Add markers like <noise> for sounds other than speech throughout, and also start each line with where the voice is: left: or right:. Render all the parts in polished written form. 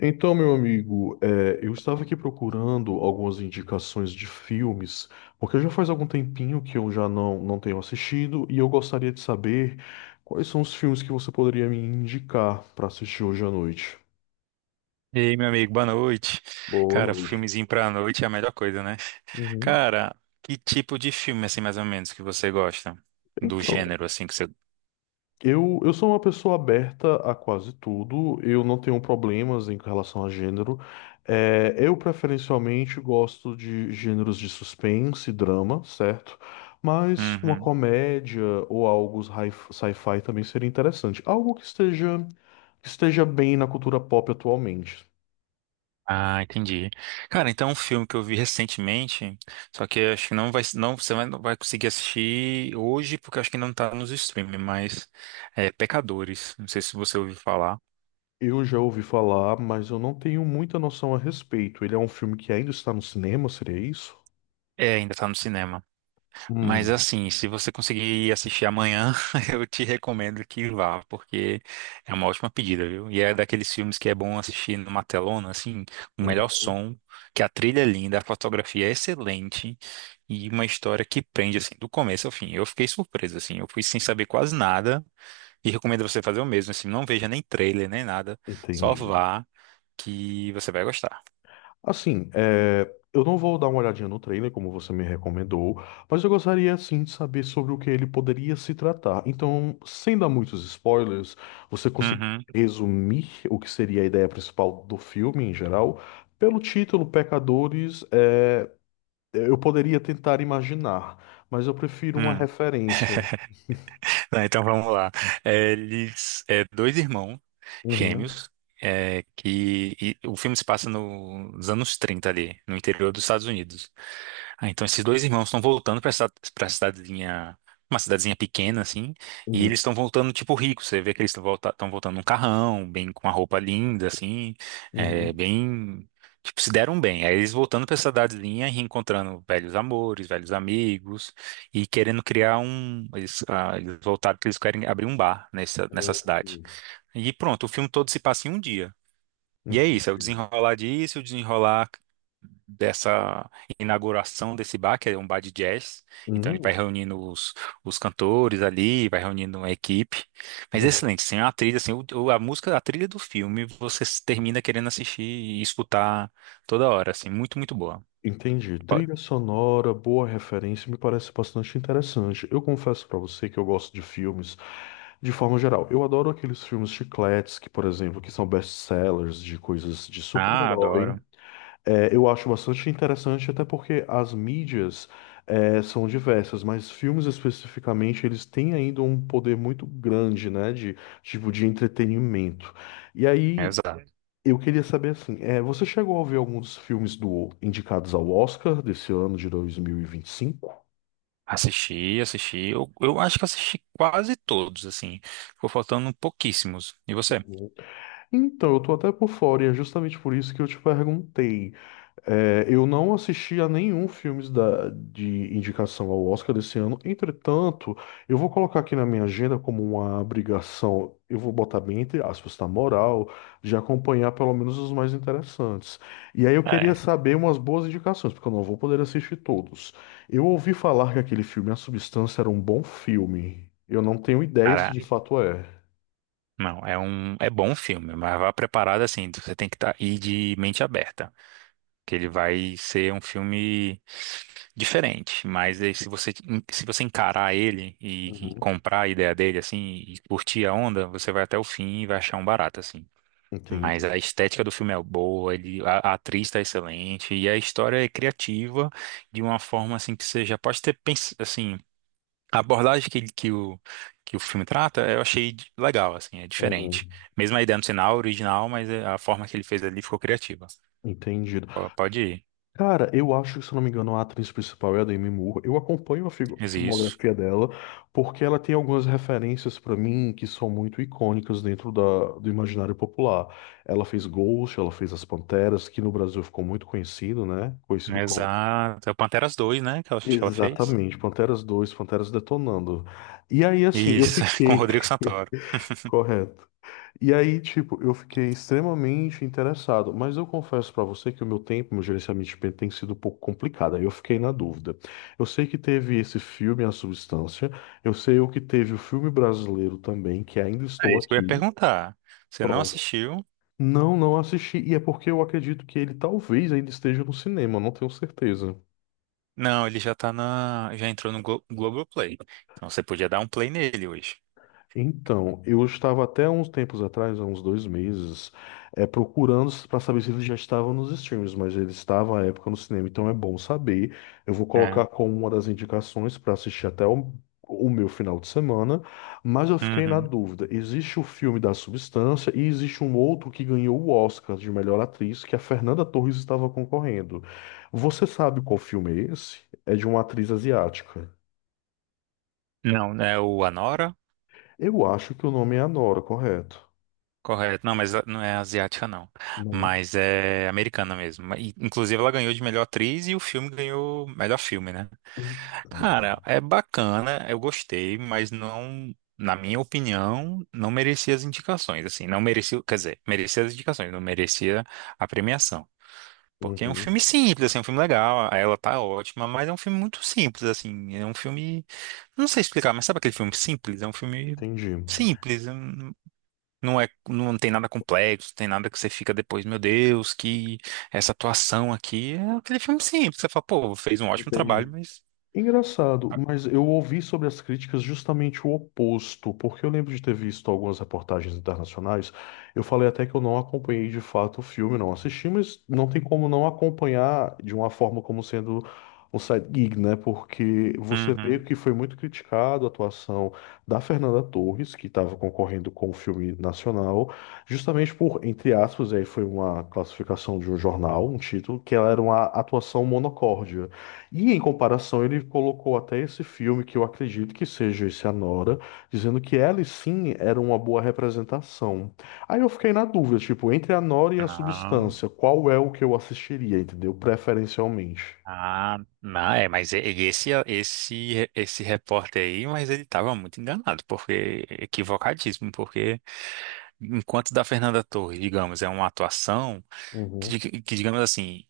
left: Então, meu amigo, eu estava aqui procurando algumas indicações de filmes, porque já faz algum tempinho que eu já não tenho assistido e eu gostaria de saber quais são os filmes que você poderia me indicar para assistir hoje à noite.
right: E aí, meu amigo, boa noite.
left: Boa
right: Cara,
left: noite.
right: filmezinho pra noite é a melhor coisa, né?
left: Uhum.
right: Cara, que tipo de filme, assim, mais ou menos, que você gosta? Do
left: Então,
right: gênero, assim, que você.
left: Eu sou uma pessoa aberta a quase tudo, eu não tenho problemas em relação a gênero. É, eu preferencialmente gosto de gêneros de suspense, drama, certo? Mas uma
right: Uhum.
left: comédia ou algo sci-fi também seria interessante. Algo que esteja bem na cultura pop atualmente.
right: Ah, entendi. Cara, então um filme que eu vi recentemente, só que eu acho que não vai, não, não vai conseguir assistir hoje, porque eu acho que não tá nos streaming, mas é Pecadores. Não sei se você ouviu falar.
left: Eu já ouvi falar, mas eu não tenho muita noção a respeito. Ele é um filme que ainda está no cinema, seria isso?
right: É, ainda tá no cinema. Mas
left: Hum,
right: assim, se você conseguir assistir amanhã, <laughs> eu te recomendo que vá, porque é uma ótima pedida, viu? E é daqueles filmes que é bom assistir numa telona, assim, o melhor
left: uhum,
right: som, que a trilha é linda, a fotografia é excelente e uma história que prende, assim, do começo ao fim. Eu fiquei surpreso, assim, eu fui sem saber quase nada e recomendo você fazer o mesmo, assim, não veja nem trailer, nem nada, só
left: entendi.
right: vá que você vai gostar.
left: Assim, é, eu não vou dar uma olhadinha no trailer, como você me recomendou, mas eu gostaria sim de saber sobre o que ele poderia se tratar. Então, sem dar muitos spoilers, você consegue
right: Uhum.
left: resumir o que seria a ideia principal do filme em geral? Pelo título, Pecadores, é, eu poderia tentar imaginar, mas eu prefiro uma referência.
right: <laughs> Não, então vamos lá. É, eles, é, dois irmãos
left: Uhum,
right: gêmeos, é, que e o filme se passa nos anos 30 ali, no interior dos Estados Unidos. Ah, então esses dois irmãos estão voltando para essa para cidadezinha, uma cidadezinha pequena assim, e
left: uhum,
right: eles estão voltando tipo ricos. Você vê que eles estão tão voltando num carrão, bem com uma roupa linda assim, é,
left: uhum,
right: bem tipo se deram bem. Aí eles voltando para essa cidadezinha e reencontrando velhos amores, velhos amigos e querendo criar um, eles, ah, eles voltaram que eles querem abrir um bar nessa
left: uhum.
right: cidade.
left: Uhum.
right: E pronto, o filme todo se passa em um dia. E é isso, é o
left: Entendi.
right: desenrolar disso, o desenrolar dessa inauguração desse bar, que é um bar de jazz. Então ele vai
left: Uhum,
right: reunindo os cantores ali, vai reunindo uma equipe. Mas é
left: uhum.
right: excelente, sem a trilha, assim, a música, a trilha do filme, você s- termina querendo assistir e escutar toda hora, assim, muito, muito boa.
left: Entendi.
right: Ó,
left: Trilha sonora, boa referência, me parece bastante interessante. Eu confesso pra você que eu gosto de filmes de forma geral. Eu adoro aqueles filmes chicletes que, por exemplo, que são best-sellers de coisas de
right: Ah,
left: super-herói.
right: adoro.
left: É, eu acho bastante interessante, até porque as mídias, são diversas, mas filmes especificamente, eles têm ainda um poder muito grande, né, de tipo de entretenimento. E aí
right: Exato.
left: eu queria saber assim, é, você chegou a ver alguns dos filmes do indicados ao Oscar desse ano de 2025?
right: Assisti, assisti. Eu acho que assisti quase todos, assim. Ficou faltando pouquíssimos. E você?
left: Então, eu tô até por fora e é justamente por isso que eu te perguntei. É, eu não assisti a nenhum filme de indicação ao Oscar desse ano. Entretanto, eu vou colocar aqui na minha agenda como uma obrigação, eu vou botar bem entre aspas, tá, moral, de acompanhar pelo menos os mais interessantes. E aí eu queria
right: É.
left: saber umas boas indicações, porque eu não vou poder assistir todos. Eu ouvi falar que aquele filme, A Substância, era um bom filme. Eu não tenho ideia se
right: Cara,
left: de fato é.
right: Não, é bom filme, mas vá preparado assim, você tem que tá, ir de mente aberta, que ele vai ser um filme diferente, mas aí se você se você encarar ele e,
left: Uhum.
right: comprar a ideia dele assim e curtir a onda, você vai até o fim e vai achar um barato assim. Mas
left: Entendi.
right: a estética do filme é boa, ele, a atriz está excelente e a história é criativa de uma forma assim que você já pode ter pensado assim a abordagem que, que o filme trata, eu achei legal, assim, é diferente.
left: Uhum.
right: Mesmo a ideia não sinal original, mas é, a forma que ele fez ali ficou criativa.
left: Entendido.
right: Pode ir.
left: Cara, eu acho que, se eu não me engano, a atriz principal é a Demi Moore. Eu acompanho a a
right: Mas isso.
left: filmografia dela porque ela tem algumas referências pra mim que são muito icônicas dentro da, do imaginário popular. Ela fez Ghost, ela fez As Panteras, que no Brasil ficou muito conhecido, né? Conhecido como...
right: Exato. É o Panteras Dois, né? Que eu acho que ela fez.
left: Exatamente, Panteras 2, Panteras Detonando. E aí, assim, eu
right: Isso, <laughs> com o
left: fiquei...
right: Rodrigo Santoro.
left: <laughs> Correto. E aí, tipo, eu fiquei extremamente interessado, mas eu confesso pra você que o meu tempo, meu gerenciamento de tempo tem sido um pouco complicado, aí eu fiquei na dúvida. Eu sei que teve esse filme, A Substância, eu sei o que teve o filme brasileiro também, que ainda
right: É
left: estou
right: isso que eu ia
left: aqui,
right: perguntar. Você não
left: pronto.
right: assistiu?
left: Não, não assisti, e é porque eu acredito que ele talvez ainda esteja no cinema, não tenho certeza.
right: Não, ele já tá na. Já entrou no Globoplay. Então você podia dar um play nele hoje.
left: Então, eu estava até uns tempos atrás, há uns 2 meses, é, procurando para saber se ele já estava nos streams, mas ele estava à época no cinema, então é bom saber. Eu vou
right: É.
left: colocar como uma das indicações para assistir até o meu final de semana, mas eu fiquei na
right: Uhum.
left: dúvida. Existe o filme da Substância e existe um outro que ganhou o Oscar de melhor atriz, que é a Fernanda Torres estava concorrendo. Você sabe qual filme é esse? É de uma atriz asiática.
right: Não, é o Anora?
left: Eu acho que o nome é Anora, correto?
right: Correto. Não, mas não é asiática, não.
left: Não.
right: Mas é americana mesmo. E, inclusive, ela ganhou de melhor atriz e o filme ganhou melhor filme, né?
left: Então,
right: Cara, é bacana, eu gostei, mas não, na minha opinião, não merecia as indicações, assim. Não merecia, quer dizer, merecia as indicações, não merecia a premiação. Porque é um
left: uhum,
right: filme simples, assim, é um filme legal, ela tá ótima, mas é um filme muito simples, assim. É um filme. Não sei explicar, mas sabe aquele filme simples? É um filme
left: entendi,
right: simples. Não é, não tem nada complexo, tem nada que você fica depois, meu Deus, que essa atuação aqui é aquele filme simples. Você fala, pô, fez um ótimo trabalho,
left: entendi.
right: mas.
left: Engraçado,
right: Ah.
left: mas eu ouvi sobre as críticas justamente o oposto, porque eu lembro de ter visto algumas reportagens internacionais. Eu falei até que eu não acompanhei de fato o filme, não assisti, mas não tem como não acompanhar de uma forma como sendo um side gig, né? Porque você vê
right: Uhum.
left: que foi muito criticado a atuação da Fernanda Torres, que estava concorrendo com o filme nacional, justamente por, entre aspas, aí foi uma classificação de um jornal, um título, que ela era uma atuação monocórdia. E em comparação, ele colocou até esse filme, que eu acredito que seja esse Anora, dizendo que ela sim era uma boa representação. Aí eu fiquei na dúvida, tipo, entre a Nora e a
right: Não.
left: Substância, qual é o que eu assistiria, entendeu? Preferencialmente.
right: Ah, não, é, mas e esse repórter aí, mas ele tava muito enganado, porque equivocadíssimo, porque enquanto da Fernanda Torres, digamos, é uma atuação. que,
left: Uhum,
right: dig- que, digamos assim,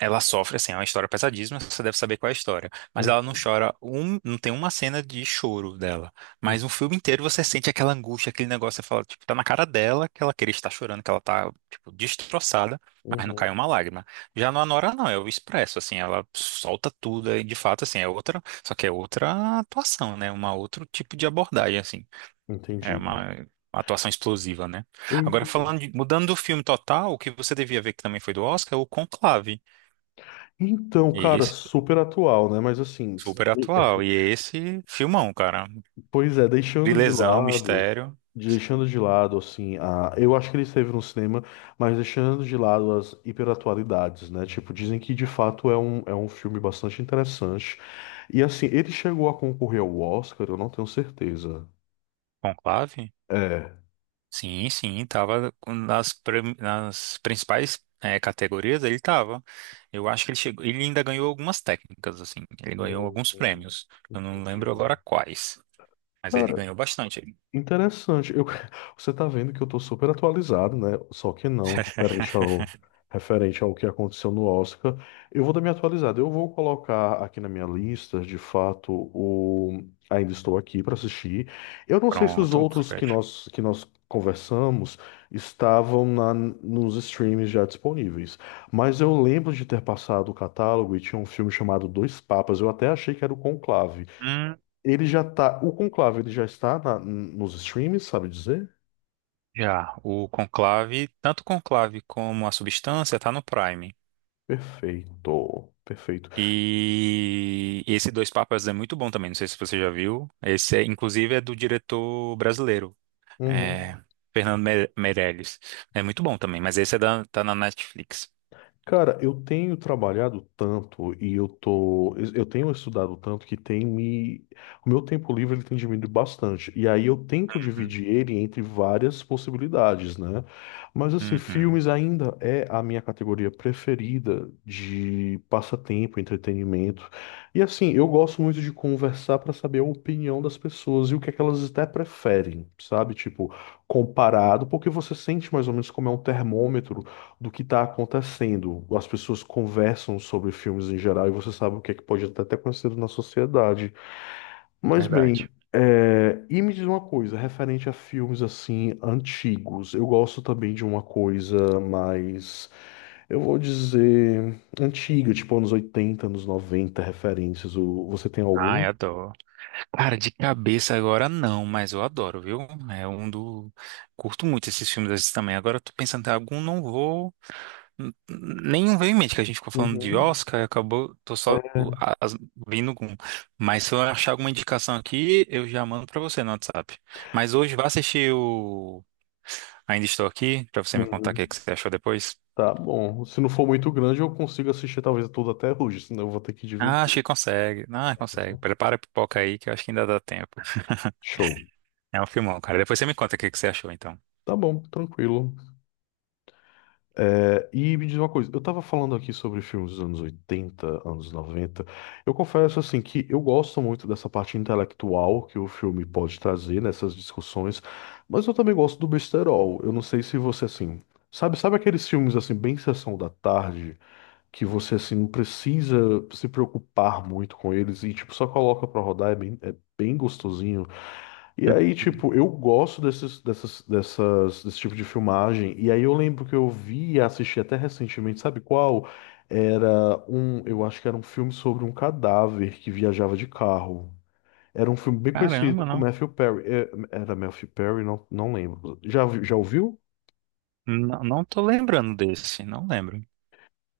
right: ela sofre, assim, é uma história pesadíssima, você deve saber qual é a história. Mas ela não
left: uhum,
right: chora, não tem uma cena de choro dela. Mas o filme inteiro você sente aquela angústia, aquele negócio, você fala, tipo, tá na cara dela que ela queria estar chorando, que ela tá, tipo, destroçada, mas não cai
left: uhum.
right: uma lágrima. Já no Anora, não, é o expresso, assim, ela solta tudo, e de fato, assim, é outra, só que é outra atuação, né? Uma outro tipo de abordagem, assim. É
left: Entendido.
right: uma atuação explosiva, né?
left: Eu
right: Agora,
left: entendi.
right: mudando do filme total, o que você devia ver que também foi do Oscar é o Conclave.
left: Então,
right: E
left: cara,
right: esse
left: super atual, né? Mas assim,
right: super atual. E esse filmão, cara.
left: pois é,
right: Vilesão, mistério.
left: deixando de lado, assim, eu acho que ele esteve no cinema, mas deixando de lado as hiperatualidades, né? Tipo, dizem que de fato é um filme bastante interessante. E assim, ele chegou a concorrer ao Oscar, eu não tenho certeza.
right: Conclave?
left: É.
right: Sim, sim, tava nas principais categorias, ele tava. Eu acho que ele chegou, ele ainda ganhou algumas técnicas, assim. Ele ganhou
left: Hum,
right: alguns
left: hum,
right: prêmios. Eu não lembro
left: entendi.
right: agora quais, mas ele ganhou bastante.
left: Interessante. Eu, <laughs> você tá vendo que eu tô super atualizado, né? Só que não, referente ao que aconteceu no Oscar. Eu vou dar minha atualizada. Eu vou colocar aqui na minha lista, de fato, o Ainda Estou Aqui para assistir. Eu não sei se os
right: Pronto,
left: outros
right: fecha.
left: que nós conversamos estavam na, nos streams já disponíveis. Mas eu lembro de ter passado o catálogo e tinha um filme chamado Dois Papas. Eu até achei que era o Conclave. Ele já tá. O Conclave, ele já está nos streams, sabe dizer?
right: Já, o Conclave, tanto o Conclave como a Substância tá no Prime.
left: Perfeito. Perfeito.
right: E esse Dois Papas é muito bom também, não sei se você já viu. Esse é, inclusive é do diretor brasileiro,
left: Uhum.
right: é, Meirelles. É muito bom também, mas esse é da, tá na Netflix.
left: Cara, eu tenho trabalhado tanto e eu tô, eu tenho estudado tanto que tem me, o meu tempo livre ele tem diminuído bastante. E aí eu tento
right: Uhum,
left: dividir ele entre várias possibilidades, né? Mas assim,
right: uhum,
left: filmes ainda é a minha categoria preferida de passatempo, entretenimento. E assim, eu gosto muito de conversar para saber a opinião das pessoas e o que é que elas até preferem, sabe? Tipo, comparado, porque você sente mais ou menos como é um termômetro do que está acontecendo. As pessoas conversam sobre filmes em geral e você sabe o que é que pode até ter acontecido na sociedade. Mas bem,
right: verdade.
left: é, e me diz uma coisa, referente a filmes assim antigos, eu gosto também de uma coisa mais, eu vou dizer, antiga, tipo anos 80, anos 90, referências. Você tem
right: Ai,
left: alguma?
right: adoro. Cara, de cabeça agora não, mas eu adoro, viu? É um do. Curto muito esses filmes desses também. Agora eu tô pensando em algum, não vou. Nenhum veio em mente que a gente ficou falando de
left: Uhum.
right: Oscar, e acabou, tô só
left: É,
right: vindo com. Mas se eu achar alguma indicação aqui, eu já mando pra você no WhatsApp. Mas hoje vá assistir o Ainda Estou Aqui, pra você me contar o que
left: uhum.
right: que você achou depois.
left: Tá bom. Se não for muito grande, eu consigo assistir talvez tudo até hoje, senão eu vou ter que
right: Ah, acho
left: dividir.
right: que consegue. Ah, consegue. Prepara a pipoca aí, que eu acho que ainda dá tempo.
left: Show.
right: É um filmão, cara. Depois você me conta o que que você achou, então.
left: Tá bom, tranquilo. É, e me diz uma coisa, eu tava falando aqui sobre filmes dos anos 80 anos noventa. Eu confesso, assim, que eu gosto muito dessa parte intelectual que o filme pode trazer nessas discussões, mas eu também gosto do besterol. Eu não sei se você, assim, sabe aqueles filmes, assim, bem sessão da tarde, que você, assim, não precisa se preocupar muito com eles e, tipo, só coloca pra rodar, é bem gostosinho. E aí,
right: Uhum.
left: tipo, eu gosto desse tipo de filmagem. E aí eu lembro que eu vi e assisti até recentemente, sabe qual? Era um, eu acho que era um filme sobre um cadáver que viajava de carro. Era um filme bem conhecido
right: Caramba,
left: com
right: não.
left: Matthew Perry. É, era Matthew Perry? Não, não lembro. Já ouviu?
right: Não, não tô lembrando desse, não lembro.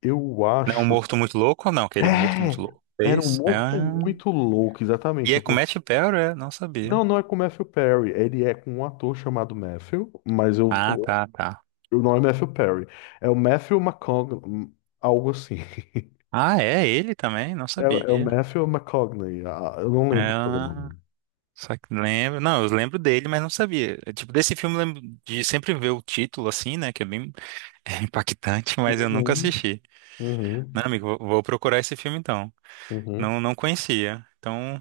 left: Eu
right: Não é um
left: acho.
right: morto muito louco ou não? Aquele um morto muito
left: É!
right: louco.
left: Era um
right: Fez.
left: morto
right: Ah.
left: muito louco,
right: E
left: exatamente. É
right: é com
left: por-
right: Matt Perry, é? Não
left: Não,
right: sabia.
left: não é com Matthew Perry. Ele é com um ator chamado Matthew, mas eu...
right: Ah, tá, tá.
left: O nome é Matthew Perry. É o Matthew McConaughey, algo assim. <laughs>
right: Ah, é ele também? Não
left: É o
right: sabia.
left: Matthew McConaughey. Ah, eu não
right: É.
left: lembro o nome.
right: Só que lembro, não, eu lembro dele, mas não sabia. É, tipo, desse filme eu lembro de sempre ver o título assim, né, que é bem <laughs> impactante, mas eu nunca
left: Uhum,
right: assisti.
left: uhum,
right: Não, amigo, vou procurar esse filme então.
left: uhum.
right: Não, não conhecia. Então,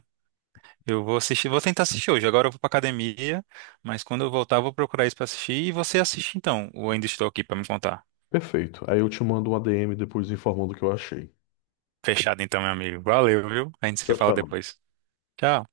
right: eu vou assistir, vou tentar assistir hoje. Agora eu vou pra academia, mas quando eu voltar eu vou procurar isso pra assistir e você assiste então. O ainda estou aqui pra me contar.
left: Perfeito. Aí eu te mando um ADM depois informando o que eu achei.
right: Fechado então, meu amigo. Valeu, viu? A gente se
left: Tchau,
right: fala
left: tchau.
right: depois. Tchau.